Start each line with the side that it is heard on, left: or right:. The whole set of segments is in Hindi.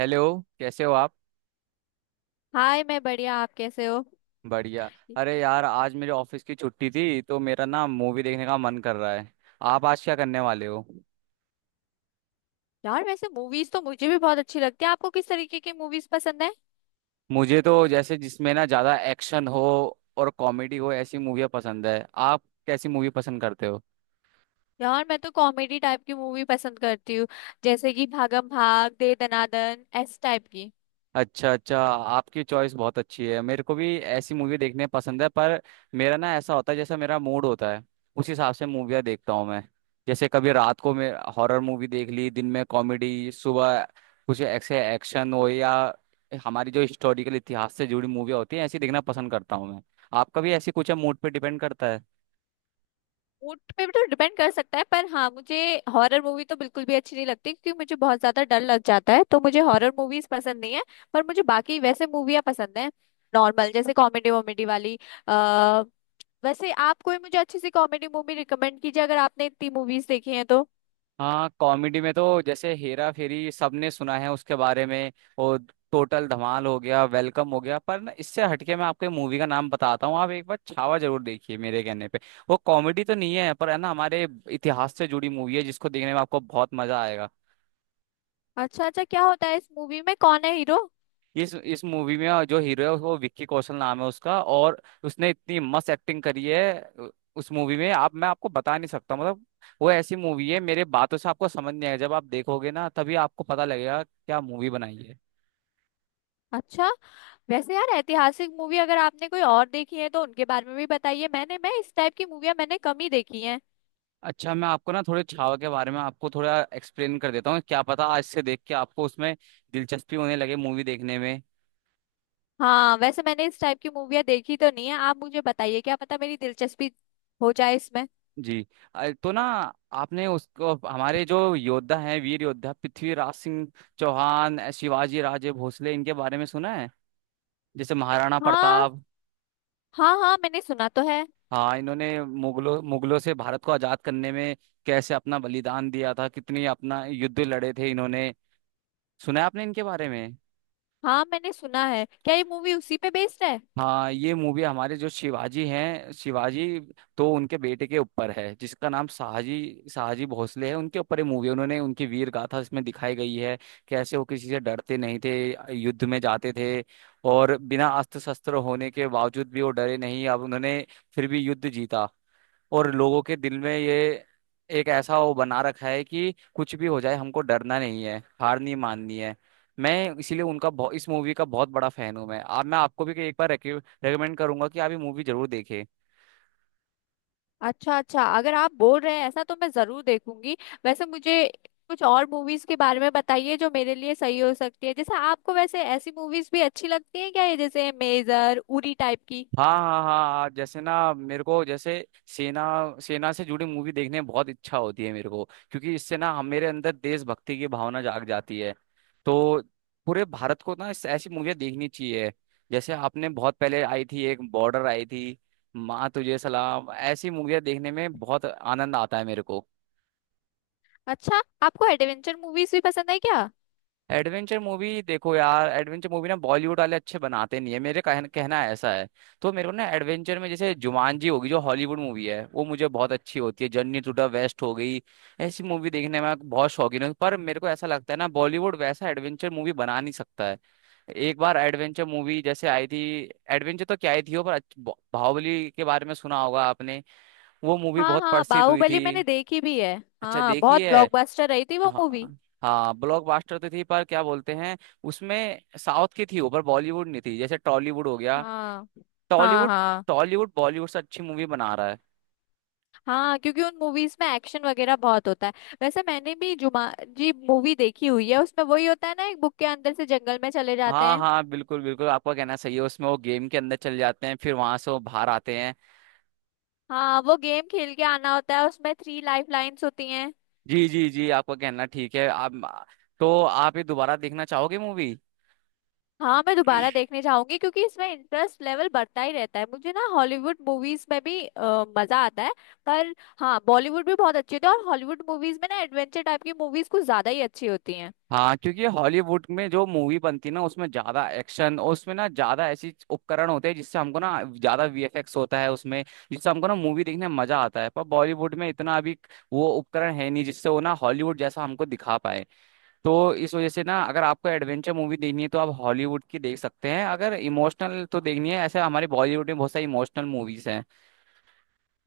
right: हेलो। कैसे हो आप?
left: हाय। मैं बढ़िया, आप कैसे हो।
right: बढ़िया। अरे यार, आज मेरे ऑफिस की छुट्टी थी तो मेरा ना मूवी देखने का मन कर रहा है। आप आज क्या करने वाले हो?
left: यार वैसे मूवीज तो मुझे भी बहुत अच्छी लगती है। आपको किस तरीके की मूवीज पसंद है।
right: मुझे तो जैसे जिसमें ना ज्यादा एक्शन हो और कॉमेडी हो ऐसी मूवियाँ पसंद है। आप कैसी मूवी पसंद करते हो?
left: यार मैं तो कॉमेडी टाइप की मूवी पसंद करती हूँ, जैसे कि भागम भाग, दे दनादन, ऐसे टाइप की।
right: अच्छा अच्छा, आपकी चॉइस बहुत अच्छी है, मेरे को भी ऐसी मूवी देखने पसंद है। पर मेरा ना ऐसा होता है जैसा मेरा मूड होता है उस हिसाब से मूवियाँ देखता हूँ मैं। जैसे कभी रात को मैं हॉरर मूवी देख ली, दिन में कॉमेडी, सुबह कुछ ऐसे एक्शन हो, या हमारी जो हिस्टोरिकल इतिहास से जुड़ी मूवियाँ होती हैं ऐसी देखना पसंद करता हूँ मैं। आपका भी ऐसी कुछ है? मूड पे डिपेंड करता है।
left: मूड पे भी तो डिपेंड कर सकता है, पर हाँ मुझे हॉरर मूवी तो बिल्कुल भी अच्छी नहीं लगती, क्योंकि मुझे बहुत ज्यादा डर लग जाता है, तो मुझे हॉरर मूवीज पसंद नहीं है। पर मुझे बाकी वैसे मूवियाँ पसंद है, नॉर्मल जैसे कॉमेडी वॉमेडी वाली। आ, वैसे आप कोई मुझे अच्छी सी कॉमेडी मूवी रिकमेंड कीजिए, अगर आपने इतनी मूवीज देखी हैं तो।
right: हाँ, कॉमेडी में तो जैसे हेरा फेरी सबने सुना है उसके बारे में, और टोटल धमाल हो गया, वेलकम हो गया। पर ना इससे हटके मैं आपको मूवी का नाम बताता हूँ, आप एक बार छावा जरूर देखिए, मेरे कहने पे। वो कॉमेडी तो नहीं है पर है ना हमारे इतिहास से जुड़ी मूवी है, जिसको देखने में आपको बहुत मजा आएगा।
left: अच्छा अच्छा, क्या होता है इस मूवी में, कौन है हीरो।
right: इस मूवी में जो हीरो है वो विक्की कौशल नाम है उसका, और उसने इतनी मस्त एक्टिंग करी है उस मूवी में। आप मैं आपको बता नहीं सकता, मतलब वो ऐसी मूवी है मेरे बातों से आपको समझ नहीं आएगा, जब आप देखोगे ना तभी आपको पता लगेगा क्या मूवी बनाई है।
left: अच्छा, वैसे यार ऐतिहासिक मूवी अगर आपने कोई और देखी है तो उनके बारे में भी बताइए। मैं इस टाइप की मूवियाँ मैंने कम ही देखी हैं।
right: अच्छा, मैं आपको ना थोड़े छावा के बारे में आपको थोड़ा एक्सप्लेन कर देता हूँ, क्या पता आज से देख के आपको उसमें दिलचस्पी होने लगे मूवी देखने में।
left: हाँ वैसे मैंने इस टाइप की मूवियाँ देखी तो नहीं है, आप मुझे बताइए क्या पता मेरी दिलचस्पी हो जाए इसमें।
right: जी। तो ना आपने उसको हमारे जो योद्धा हैं, वीर योद्धा पृथ्वीराज सिंह चौहान, शिवाजी राजे भोसले, इनके बारे में सुना है? जैसे महाराणा
left: हाँ
right: प्रताप।
left: हाँ हाँ मैंने सुना तो है।
right: हाँ, इन्होंने मुगलों मुगलों से भारत को आजाद करने में कैसे अपना बलिदान दिया था, कितनी अपना युद्ध लड़े थे इन्होंने। सुना है आपने इनके बारे में?
left: हाँ मैंने सुना है, क्या ये मूवी उसी पे बेस्ड है।
right: हाँ, ये मूवी हमारे जो शिवाजी हैं, शिवाजी तो उनके बेटे के ऊपर है, जिसका नाम शाहजी शाहजी भोसले है, उनके ऊपर ये मूवी है। उन्होंने उनकी वीर गाथा इसमें दिखाई गई है, कैसे वो किसी से डरते नहीं थे, युद्ध में जाते थे, और बिना अस्त्र शस्त्र होने के बावजूद भी वो डरे नहीं। अब उन्होंने फिर भी युद्ध जीता, और लोगों के दिल में ये एक ऐसा वो बना रखा है कि कुछ भी हो जाए हमको डरना नहीं है, हार नहीं माननी है। मैं इसीलिए उनका इस मूवी का बहुत बड़ा फैन हूं। मैं आपको भी एक बार रेकमेंड करूंगा कि आप ये मूवी जरूर देखें।
left: अच्छा अच्छा, अगर आप बोल रहे हैं ऐसा तो मैं जरूर देखूंगी। वैसे मुझे कुछ और मूवीज के बारे में बताइए जो मेरे लिए सही हो सकती है। जैसे आपको, वैसे ऐसी मूवीज भी अच्छी लगती है क्या, ये जैसे मेजर, उरी टाइप की।
right: हाँ, हाँ, हाँ, हाँ, जैसे ना मेरे को, जैसे सेना सेना से जुड़ी मूवी देखने में बहुत इच्छा होती है मेरे को, क्योंकि इससे ना हम मेरे अंदर देशभक्ति की भावना जाग जाती है। तो पूरे भारत को ना इस ऐसी मूवियाँ देखनी चाहिए, जैसे आपने बहुत पहले आई थी एक बॉर्डर आई थी, माँ तुझे सलाम, ऐसी मूवियाँ देखने में बहुत आनंद आता है मेरे को।
left: अच्छा, आपको एडवेंचर मूवीज भी पसंद है क्या।
right: Adventure movie? देखो यार, एडवेंचर मूवी ना बॉलीवुड वाले अच्छे बनाते नहीं है, मेरे कहना ऐसा है। तो मेरे को ना एडवेंचर में जैसे जुमानजी होगी, जो हॉलीवुड मूवी है, वो मुझे बहुत अच्छी होती है। जर्नी टू द वेस्ट हो गई, ऐसी मूवी देखने में मैं बहुत शौकीन हूँ। पर मेरे को ऐसा लगता है ना बॉलीवुड वैसा एडवेंचर मूवी बना नहीं सकता है। एक बार एडवेंचर मूवी जैसे आई थी, एडवेंचर तो क्या आई थी वो, पर बाहुबली के बारे में सुना होगा आपने। वो मूवी
left: हाँ
right: बहुत
left: हाँ,
right: प्रसिद्ध हुई
left: बाहुबली मैंने
right: थी।
left: देखी भी है।
right: अच्छा,
left: हाँ,
right: देखी
left: बहुत
right: है।
left: ब्लॉकबस्टर रही थी वो
right: हाँ,
left: मूवी।
right: हाँ, ब्लॉकबस्टर तो थी, पर क्या बोलते हैं उसमें साउथ की थी, ऊपर बॉलीवुड नहीं थी, जैसे टॉलीवुड हो गया।
left: हाँ हाँ
right: टॉलीवुड।
left: हाँ
right: टॉलीवुड बॉलीवुड से अच्छी मूवी बना रहा है।
left: हाँ क्योंकि उन मूवीज में एक्शन वगैरह बहुत होता है। वैसे मैंने भी जुमा जी मूवी देखी हुई है, उसमें वही होता है ना, एक बुक के अंदर से जंगल में चले जाते
right: हाँ
left: हैं।
right: हाँ, बिल्कुल बिल्कुल, आपका कहना सही है, उसमें वो गेम के अंदर चले जाते हैं, फिर वहां से वो बाहर आते हैं।
left: हाँ, वो गेम खेल के आना होता है, उसमें थ्री लाइफ लाइंस होती हैं।
right: जी जी जी, आपका कहना ठीक है आप। तो आप ये दोबारा देखना चाहोगे मूवी?
left: हाँ मैं दोबारा देखने जाऊंगी, क्योंकि इसमें इंटरेस्ट लेवल बढ़ता ही रहता है। मुझे ना हॉलीवुड मूवीज में भी मजा आता है। पर हाँ, बॉलीवुड भी बहुत अच्छी होती है, और हॉलीवुड मूवीज में ना एडवेंचर टाइप की मूवीज कुछ ज्यादा ही अच्छी होती हैं।
right: हाँ, क्योंकि हॉलीवुड में जो मूवी बनती है ना उसमें ज्यादा एक्शन, और उसमें ना ज्यादा ऐसी उपकरण होते हैं जिससे हमको ना ज्यादा वीएफएक्स होता है उसमें, जिससे हमको ना मूवी देखने में मजा आता है। पर बॉलीवुड में इतना अभी वो उपकरण है नहीं जिससे वो ना हॉलीवुड जैसा हमको दिखा पाए। तो इस वजह से ना अगर आपको एडवेंचर मूवी देखनी है तो आप हॉलीवुड की देख सकते हैं, अगर इमोशनल तो देखनी है ऐसे हमारे बॉलीवुड में बहुत सारी इमोशनल मूवीज हैं।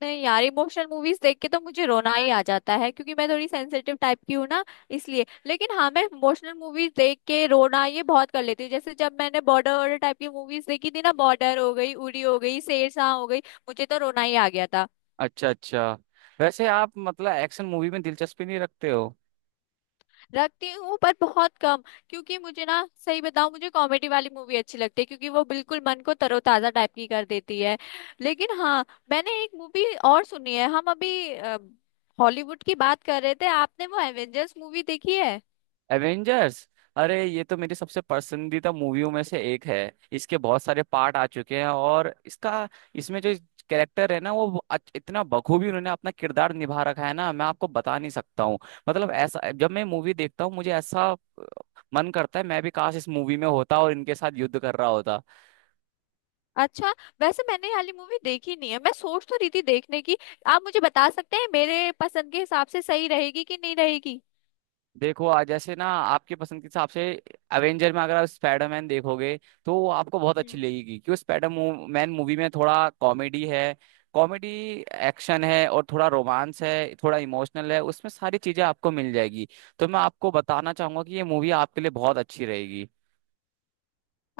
left: नहीं यार, इमोशनल मूवीज देख के तो मुझे रोना ही आ जाता है, क्योंकि मैं थोड़ी सेंसिटिव टाइप की हूँ ना, इसलिए। लेकिन हाँ, मैं इमोशनल मूवीज देख के रोना ये बहुत कर लेती हूँ। जैसे जब मैंने बॉर्डर वॉर्डर टाइप की मूवीज देखी थी ना, बॉर्डर हो गई, उरी हो गई, शेरशाह हो गई, मुझे तो रोना ही आ गया था।
right: अच्छा अच्छा, वैसे आप मतलब एक्शन मूवी में दिलचस्पी नहीं रखते हो?
left: रखती हूँ पर बहुत कम, क्योंकि मुझे ना, सही बताऊँ, मुझे कॉमेडी वाली मूवी अच्छी लगती है, क्योंकि वो बिल्कुल मन को तरोताजा टाइप की कर देती है। लेकिन हाँ, मैंने एक मूवी और सुनी है। हम अभी हॉलीवुड की बात कर रहे थे, आपने वो एवेंजर्स मूवी देखी है।
right: एवेंजर्स? अरे, ये तो मेरी सबसे पसंदीदा मूवियों में से एक है। इसके बहुत सारे पार्ट आ चुके हैं, और इसका इसमें जो कैरेक्टर है ना, वो इतना बखूबी उन्होंने अपना किरदार निभा रखा है ना, मैं आपको बता नहीं सकता हूँ। मतलब ऐसा जब मैं मूवी देखता हूँ मुझे ऐसा अ, मन करता है मैं भी काश इस मूवी में होता और इनके साथ युद्ध कर रहा होता।
left: अच्छा, वैसे मैंने ये वाली मूवी देखी नहीं है, मैं सोच तो रही थी देखने की। आप मुझे बता सकते हैं, मेरे पसंद के हिसाब से सही रहेगी कि नहीं रहेगी।
right: देखो, आज जैसे ना आपके पसंद के हिसाब से एवेंजर में अगर आप स्पाइडरमैन देखोगे तो वो आपको बहुत अच्छी लगेगी, क्योंकि स्पाइडर मैन मूवी में थोड़ा कॉमेडी है, कॉमेडी, एक्शन है, और थोड़ा रोमांस है, थोड़ा इमोशनल है, उसमें सारी चीजें आपको मिल जाएगी। तो मैं आपको बताना चाहूंगा कि ये मूवी आपके लिए बहुत अच्छी रहेगी।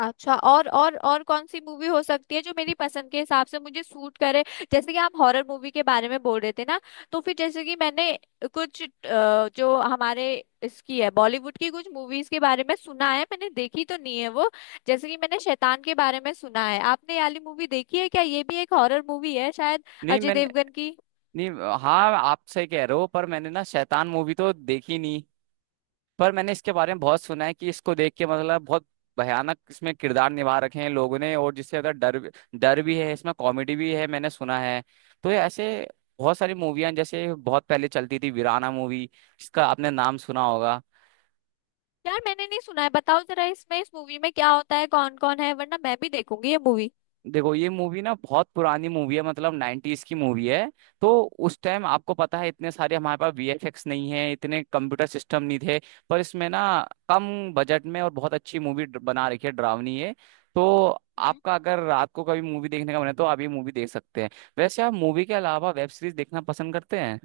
left: अच्छा, और कौन सी मूवी हो सकती है जो मेरी पसंद के हिसाब से मुझे सूट करे। जैसे कि आप हॉरर मूवी के बारे में बोल रहे थे ना, तो फिर जैसे कि मैंने कुछ, जो हमारे इसकी है, बॉलीवुड की कुछ मूवीज के बारे में सुना है, मैंने देखी तो नहीं है वो। जैसे कि मैंने शैतान के बारे में सुना है, आपने ये वाली मूवी देखी है क्या, ये भी एक हॉरर मूवी है शायद,
right: नहीं,
left: अजय
right: मैंने
left: देवगन की।
right: नहीं। हाँ, आप सही कह रहे हो, पर मैंने ना शैतान मूवी तो देखी नहीं, पर मैंने इसके बारे में बहुत सुना है कि इसको देख के, मतलब बहुत भयानक इसमें किरदार निभा रखे हैं लोगों ने, और जिससे अगर डर भी है इसमें, कॉमेडी भी है, मैंने सुना है। तो ये ऐसे बहुत सारी मूवियां, जैसे बहुत पहले चलती थी वीराना मूवी, जिसका आपने नाम सुना होगा।
left: यार मैंने नहीं सुना है, बताओ जरा इसमें, इस मूवी में क्या होता है, कौन कौन है, वरना मैं भी देखूंगी ये मूवी।
right: देखो, ये मूवी ना बहुत पुरानी मूवी है, मतलब 90s की मूवी है। तो उस टाइम आपको पता है, इतने सारे हमारे पास वीएफएक्स नहीं है, इतने कंप्यूटर सिस्टम नहीं थे। पर इसमें ना कम बजट में और बहुत अच्छी मूवी बना रखी है, डरावनी है। तो आपका अगर रात को कभी मूवी देखने का मन है तो आप ये मूवी देख सकते हैं। वैसे आप मूवी के अलावा वेब सीरीज देखना पसंद करते हैं?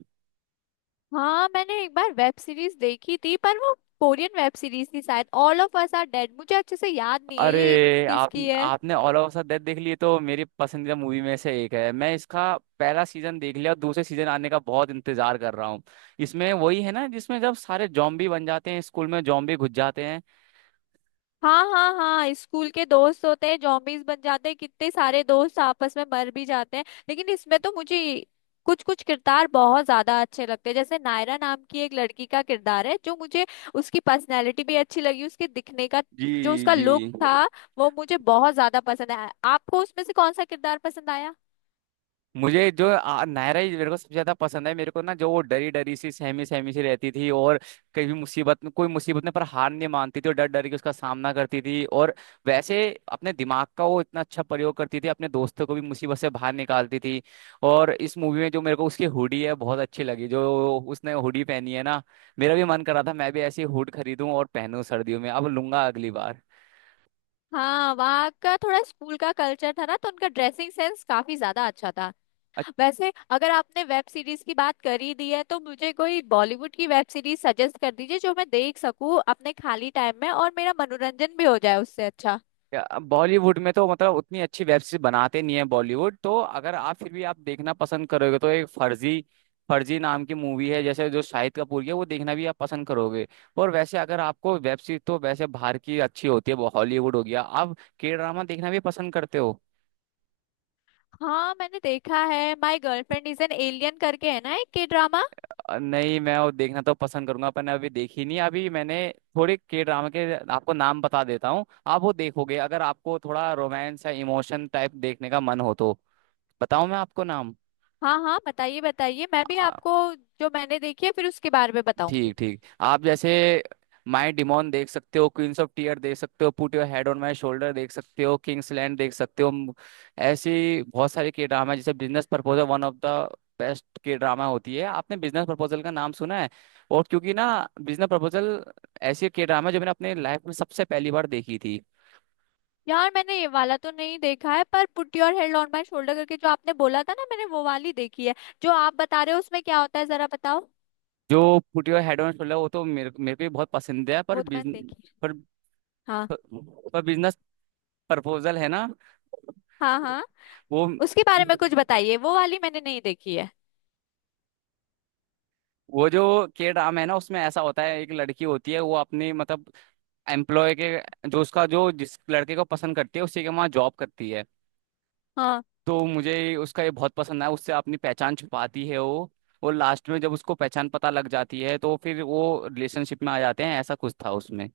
left: हाँ मैंने एक बार वेब सीरीज देखी थी, पर वो कोरियन वेब सीरीज थी शायद, all of us are dead, मुझे अच्छे से याद नहीं है ये।
right: अरे, आप
left: किसकी है।
right: आपने ऑल ऑफ अस डेथ देख ली, तो मेरी पसंदीदा मूवी में से एक है। मैं इसका पहला सीजन देख लिया और दूसरे सीजन आने का बहुत इंतजार कर रहा हूँ। इसमें वही है ना जिसमें जब सारे जॉम्बी बन जाते हैं, स्कूल में जॉम्बी घुस जाते हैं।
left: हाँ हाँ हाँ, स्कूल के दोस्त होते हैं, जॉम्बीज बन जाते हैं, कितने सारे दोस्त आपस में मर भी जाते हैं। लेकिन इसमें तो मुझे कुछ कुछ किरदार बहुत ज्यादा अच्छे लगते हैं, जैसे नायरा नाम की एक लड़की का किरदार है, जो मुझे, उसकी पर्सनैलिटी भी अच्छी लगी, उसके दिखने का,
right: जी
left: जो उसका
right: जी।
left: लुक था, वो मुझे बहुत ज्यादा पसंद आया। आपको उसमें से कौन सा किरदार पसंद आया।
right: मुझे जो नायरा ही मेरे को सबसे ज्यादा पसंद है। मेरे को ना जो वो डरी डरी सी सहमी सहमी सी रहती थी, और कभी मुसीबत में, कोई मुसीबत में, पर हार नहीं मानती थी और डर डर के उसका सामना करती थी, और वैसे अपने दिमाग का वो इतना अच्छा प्रयोग करती थी, अपने दोस्तों को भी मुसीबत से बाहर निकालती थी। और इस मूवी में जो मेरे को उसकी हुडी है बहुत अच्छी लगी, जो उसने हुडी पहनी है ना, मेरा भी मन करा था मैं भी ऐसी हुड खरीदूं और पहनूं सर्दियों में, अब लूंगा अगली बार।
left: हाँ वहाँ का थोड़ा स्कूल का कल्चर था ना, तो उनका ड्रेसिंग सेंस काफी ज्यादा अच्छा था। वैसे अगर आपने वेब सीरीज की बात कर ही दी है, तो मुझे कोई बॉलीवुड की वेब सीरीज सजेस्ट कर दीजिए, जो मैं देख सकूँ अपने खाली टाइम में, और मेरा मनोरंजन भी हो जाए उससे अच्छा।
right: बॉलीवुड में तो मतलब उतनी अच्छी वेब सीरीज बनाते नहीं है बॉलीवुड तो। अगर आप फिर भी आप देखना पसंद करोगे तो एक फर्जी फर्जी नाम की मूवी है, जैसे जो शाहिद कपूर की है, वो देखना भी आप पसंद करोगे। और वैसे अगर आपको वेब सीरीज, तो वैसे बाहर की अच्छी होती है, वो हॉलीवुड हो गया। आप के ड्रामा देखना भी पसंद करते हो?
left: हाँ मैंने देखा है, my girlfriend is an alien करके है ना, एक के ड्रामा।
right: नहीं, मैं वो देखना तो पसंद करूंगा पर अभी देखी नहीं, अभी मैंने। थोड़े के ड्रामा के आपको नाम बता देता हूँ, आप वो देखोगे अगर आपको थोड़ा रोमांस या इमोशन टाइप देखने का मन हो तो। बताऊं मैं आपको नाम?
left: हाँ हाँ, बताइए बताइए, मैं भी आपको जो मैंने देखी है फिर उसके बारे में
right: ठीक
left: बताऊंगी।
right: ठीक, आप जैसे माई डिमोन देख सकते हो, क्वींस ऑफ टीयर देख सकते हो, put your head on my shoulder देख सकते हो, किंग्स लैंड देख सकते हो, ऐसी बहुत सारे के ड्रामा है, जैसे business proposal one of the best K drama होती है। आपने बिजनेस प्रपोजल का नाम सुना है? और क्योंकि ना बिजनेस प्रपोजल ऐसी के ड्रामा जो मैंने अपने लाइफ में सबसे पहली बार देखी थी।
left: यार मैंने ये वाला तो नहीं देखा है, पर put your head on my shoulder करके जो आपने बोला था ना, मैंने वो वाली देखी है। जो आप बता रहे हो उसमें क्या होता है, जरा बताओ।
right: जो put your head on shoulder वो तो मेरे मेरे को भी बहुत पसंद है, पर
left: वो तो मैंने देखी है।
right: पर,
left: हाँ
right: पर, पर बिजनेस प्रपोजल है ना।
left: हाँ हाँ।
right: वो,
left: उसके बारे में कुछ बताइए, वो वाली मैंने नहीं देखी है।
right: जो के ड्राम है ना, उसमें ऐसा होता है एक लड़की होती है, वो अपने मतलब एम्प्लॉय के जो उसका जो जिस लड़के को पसंद करती है उसी के वहाँ जॉब करती है।
left: हाँ।
right: तो मुझे उसका ये बहुत पसंद आया, उससे अपनी पहचान छुपाती है वो। और लास्ट में जब उसको पहचान पता लग जाती है तो फिर वो रिलेशनशिप में आ जाते हैं, ऐसा कुछ था उसमें।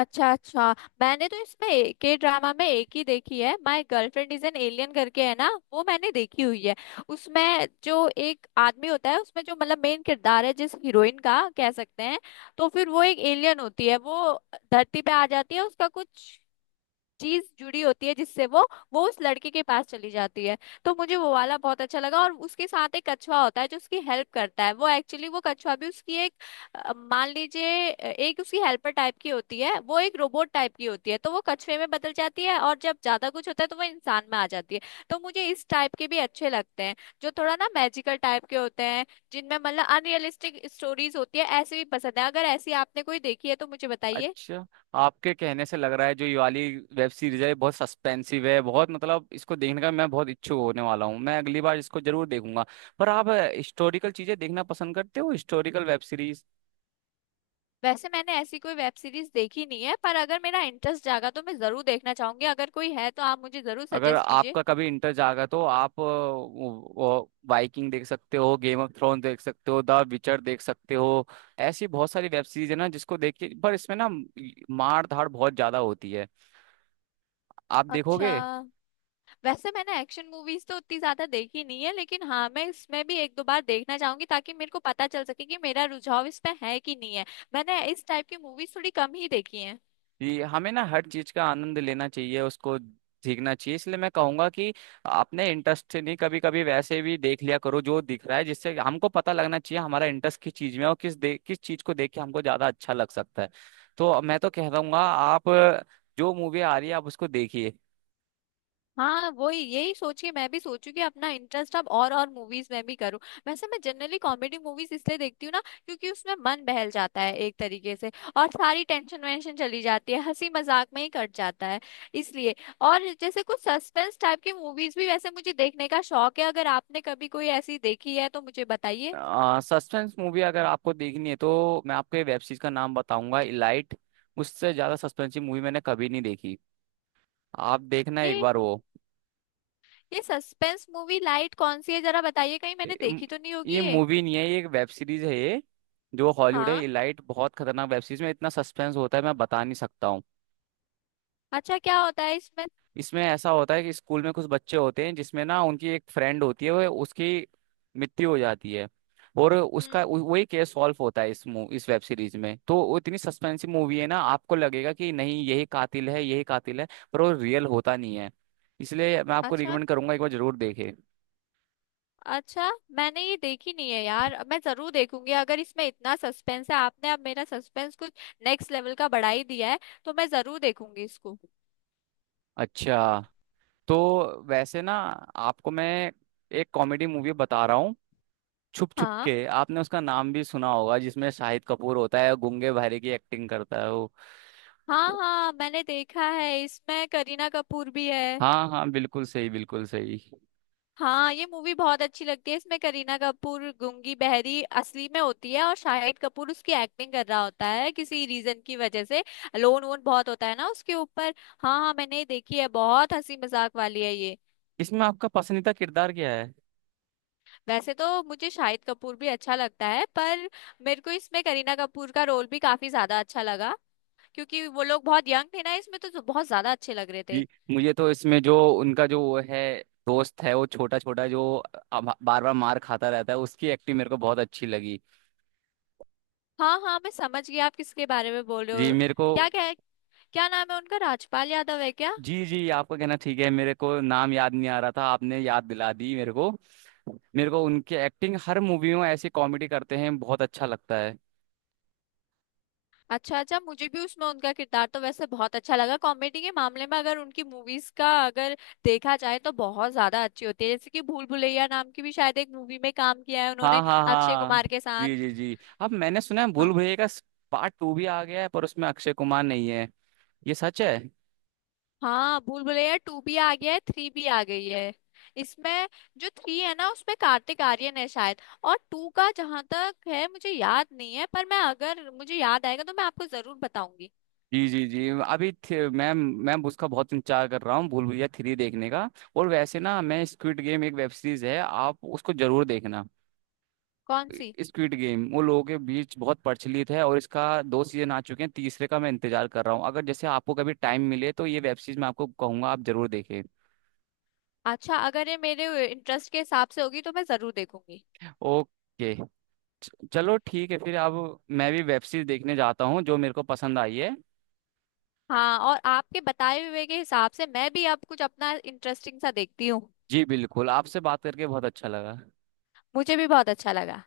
left: अच्छा अच्छा, मैंने तो इसमें के ड्रामा में एक ही देखी है, my girlfriend is an alien करके है ना, वो मैंने देखी हुई है। उसमें जो एक आदमी होता है, उसमें जो मतलब मेन किरदार है, जिस हीरोइन का कह सकते हैं, तो फिर वो एक एलियन होती है। वो धरती पे आ जाती है, उसका कुछ चीज जुड़ी होती है, जिससे वो उस लड़के के पास चली जाती है। तो मुझे वो वाला बहुत अच्छा लगा। और उसके साथ एक कछुआ होता है जो उसकी हेल्प करता है। वो एक्चुअली वो कछुआ भी उसकी एक, मान लीजिए, एक उसकी हेल्पर टाइप की होती है, वो एक रोबोट टाइप की होती है, तो वो कछुए में बदल जाती है, और जब ज्यादा कुछ होता है तो वो इंसान में आ जाती है। तो मुझे इस टाइप के भी अच्छे लगते हैं, जो थोड़ा ना मैजिकल टाइप के होते हैं, जिनमें मतलब अनरियलिस्टिक स्टोरीज होती है, ऐसे भी पसंद है। अगर ऐसी आपने कोई देखी है तो मुझे बताइए।
right: अच्छा, आपके कहने से लग रहा है जो ये वाली वेब सीरीज है ये बहुत सस्पेंसिव है, बहुत, मतलब इसको देखने का मैं बहुत इच्छुक होने वाला हूँ, मैं अगली बार इसको जरूर देखूंगा। पर आप हिस्टोरिकल चीजें देखना पसंद करते हो? Historical web series?
left: वैसे मैंने ऐसी कोई वेब सीरीज देखी नहीं है, पर अगर मेरा इंटरेस्ट जागा तो मैं जरूर देखना चाहूंगी। अगर कोई है तो आप मुझे जरूर
right: अगर
left: सजेस्ट कीजिए।
right: आपका कभी इंटर जागा तो आप वाइकिंग देख सकते हो, गेम ऑफ थ्रोन देख सकते हो, द विचर देख सकते हो। ऐसी बहुत सारी वेब सीरीज है ना जिसको देख के, पर इसमें ना मार धाड़ बहुत ज्यादा होती है, आप
left: अच्छा,
right: देखोगे।
left: वैसे मैंने एक्शन मूवीज तो उतनी ज्यादा देखी नहीं है, लेकिन हाँ मैं इसमें भी एक दो बार देखना चाहूंगी, ताकि मेरे को पता चल सके कि मेरा रुझाव इस पे है कि नहीं है। मैंने इस टाइप की मूवीज थोड़ी कम ही देखी है।
right: जी, हमें ना हर चीज का आनंद लेना चाहिए, उसको सीखना चाहिए। इसलिए मैं कहूंगा कि अपने इंटरेस्ट से नहीं कभी कभी वैसे भी देख लिया करो जो दिख रहा है, जिससे हमको पता लगना चाहिए हमारा इंटरेस्ट किस चीज में है, और किस किस चीज को देख के हमको ज्यादा अच्छा लग सकता है। तो मैं तो कह दूंगा आप जो मूवी आ रही है आप उसको देखिए।
left: हाँ वही, यही सोचिए, मैं भी सोचू कि अपना इंटरेस्ट अब और मूवीज में भी करूँ। वैसे मैं जनरली कॉमेडी मूवीज इसलिए देखती हूँ ना, क्योंकि उसमें मन बहल जाता है एक तरीके से, और सारी टेंशन वेंशन चली जाती है, हंसी मजाक में ही कट जाता है इसलिए। और जैसे कुछ सस्पेंस टाइप की मूवीज भी वैसे मुझे देखने का शौक है, अगर आपने कभी कोई ऐसी देखी है तो मुझे बताइए।
right: सस्पेंस मूवी अगर आपको देखनी है तो मैं आपको वेब सीरीज का नाम बताऊंगा, इलाइट। उससे ज्यादा सस्पेंस की मूवी मैंने कभी नहीं देखी। आप देखना एक
left: ये
right: बार वो।
left: ये सस्पेंस मूवी लाइट कौन सी है, जरा बताइए, कहीं मैंने देखी तो नहीं होगी
right: ये
left: ये।
right: मूवी नहीं है, ये एक वेब सीरीज है ये। जो हॉलीवुड है
left: हाँ।
right: इलाइट, बहुत खतरनाक वेब सीरीज, में इतना सस्पेंस होता है मैं बता नहीं सकता हूँ।
left: अच्छा, क्या होता है इसमें।
right: इसमें ऐसा होता है कि स्कूल में कुछ बच्चे होते हैं, जिसमें ना उनकी एक फ्रेंड होती है, वो उसकी मृत्यु हो जाती है। और
left: हम्म।
right: वही केस सॉल्व होता है इस वेब सीरीज में। तो वो इतनी सस्पेंसिव मूवी है ना, आपको लगेगा कि नहीं यही कातिल है, यही कातिल है, पर वो रियल होता नहीं है। इसलिए मैं आपको
left: अच्छा
right: रिकमेंड करूंगा एक बार जरूर देखें।
left: अच्छा, मैंने ये देखी नहीं है यार, मैं जरूर देखूंगी। अगर इसमें इतना सस्पेंस है, आपने अब मेरा सस्पेंस कुछ नेक्स्ट लेवल का बढ़ा ही दिया है, तो मैं जरूर देखूंगी इसको।
right: अच्छा, तो वैसे ना आपको मैं एक कॉमेडी मूवी बता रहा हूँ, छुप छुप
left: हाँ
right: के, आपने उसका नाम भी सुना होगा, जिसमें शाहिद कपूर होता है गूंगे बहरे की एक्टिंग करता है वो।
left: हाँ हाँ, मैंने देखा है, इसमें करीना कपूर भी है।
right: हाँ हाँ, बिल्कुल सही, बिल्कुल सही।
left: हाँ ये मूवी बहुत अच्छी लगती है, इसमें करीना कपूर गूंगी बहरी असली में होती है, और शाहिद कपूर उसकी एक्टिंग कर रहा होता है किसी रीजन की वजह से। लोन वोन बहुत होता है ना उसके ऊपर। हाँ हाँ मैंने ये देखी है, बहुत हंसी मजाक वाली है ये।
right: इसमें आपका पसंदीदा किरदार क्या है?
left: वैसे तो मुझे शाहिद कपूर भी अच्छा लगता है, पर मेरे को इसमें करीना कपूर का रोल भी काफी ज्यादा अच्छा लगा, क्योंकि वो लोग बहुत यंग थे ना इसमें, तो बहुत ज्यादा अच्छे लग रहे थे।
right: जी, मुझे तो इसमें जो उनका, जो वो है दोस्त है वो, छोटा छोटा जो बार बार मार खाता रहता है, उसकी एक्टिंग मेरे को बहुत अच्छी लगी।
left: हाँ हाँ, मैं समझ गई आप किसके बारे में बोल रहे
right: जी,
left: हो।
right: मेरे को।
left: क्या क्या क्या नाम है उनका, राजपाल यादव है क्या।
right: जी जी, आपका कहना ठीक है, मेरे को नाम याद नहीं आ रहा था, आपने याद दिला दी मेरे को। मेरे को उनकी एक्टिंग हर मूवी में ऐसी कॉमेडी करते हैं बहुत अच्छा लगता है।
left: अच्छा अच्छा, मुझे भी उसमें उनका किरदार तो वैसे बहुत अच्छा लगा। कॉमेडी के मामले में अगर उनकी मूवीज का अगर देखा जाए तो बहुत ज्यादा अच्छी होती है, जैसे कि भूल भुलैया नाम की भी शायद एक मूवी में काम किया है
right: हाँ
left: उन्होंने
right: हाँ
left: अक्षय
right: हाँ।
left: कुमार के साथ।
right: जी जी जी, अब मैंने सुना है भूल
left: हाँ
right: भुलैया का पार्ट 2 भी आ गया है, पर उसमें अक्षय कुमार नहीं है, ये सच है।
left: हाँ, भूल भुलैया टू भी आ गया है, थ्री भी आ गई है। इसमें जो थ्री है ना उसमें कार्तिक आर्यन है शायद, और टू का जहां तक है मुझे याद नहीं है, पर मैं, अगर मुझे याद आएगा तो मैं आपको जरूर बताऊंगी।
right: जी जी जी, अभी थे- मैं उसका बहुत इंतजार कर रहा हूँ, भूल भुलैया 3 देखने का। और वैसे ना, मैं स्क्विड गेम, एक वेब सीरीज है, आप उसको जरूर देखना।
left: कौन सी।
right: स्क्विड गेम वो लोगों के बीच बहुत प्रचलित है, और इसका 2 सीजन आ चुके हैं, तीसरे का मैं इंतजार कर रहा हूँ। अगर जैसे आपको कभी टाइम मिले तो ये वेब सीरीज मैं आपको कहूंगा आप जरूर देखें।
left: अच्छा, अगर ये मेरे इंटरेस्ट के हिसाब से होगी तो मैं जरूर देखूंगी।
right: ओके। चलो ठीक है फिर, अब मैं भी वेब सीरीज देखने जाता हूँ जो मेरे को पसंद आई है।
left: हाँ, और आपके बताए हुए के हिसाब से मैं भी अब कुछ अपना इंटरेस्टिंग सा देखती हूँ।
right: जी बिल्कुल, आपसे बात करके बहुत अच्छा लगा।
left: मुझे भी बहुत अच्छा लगा।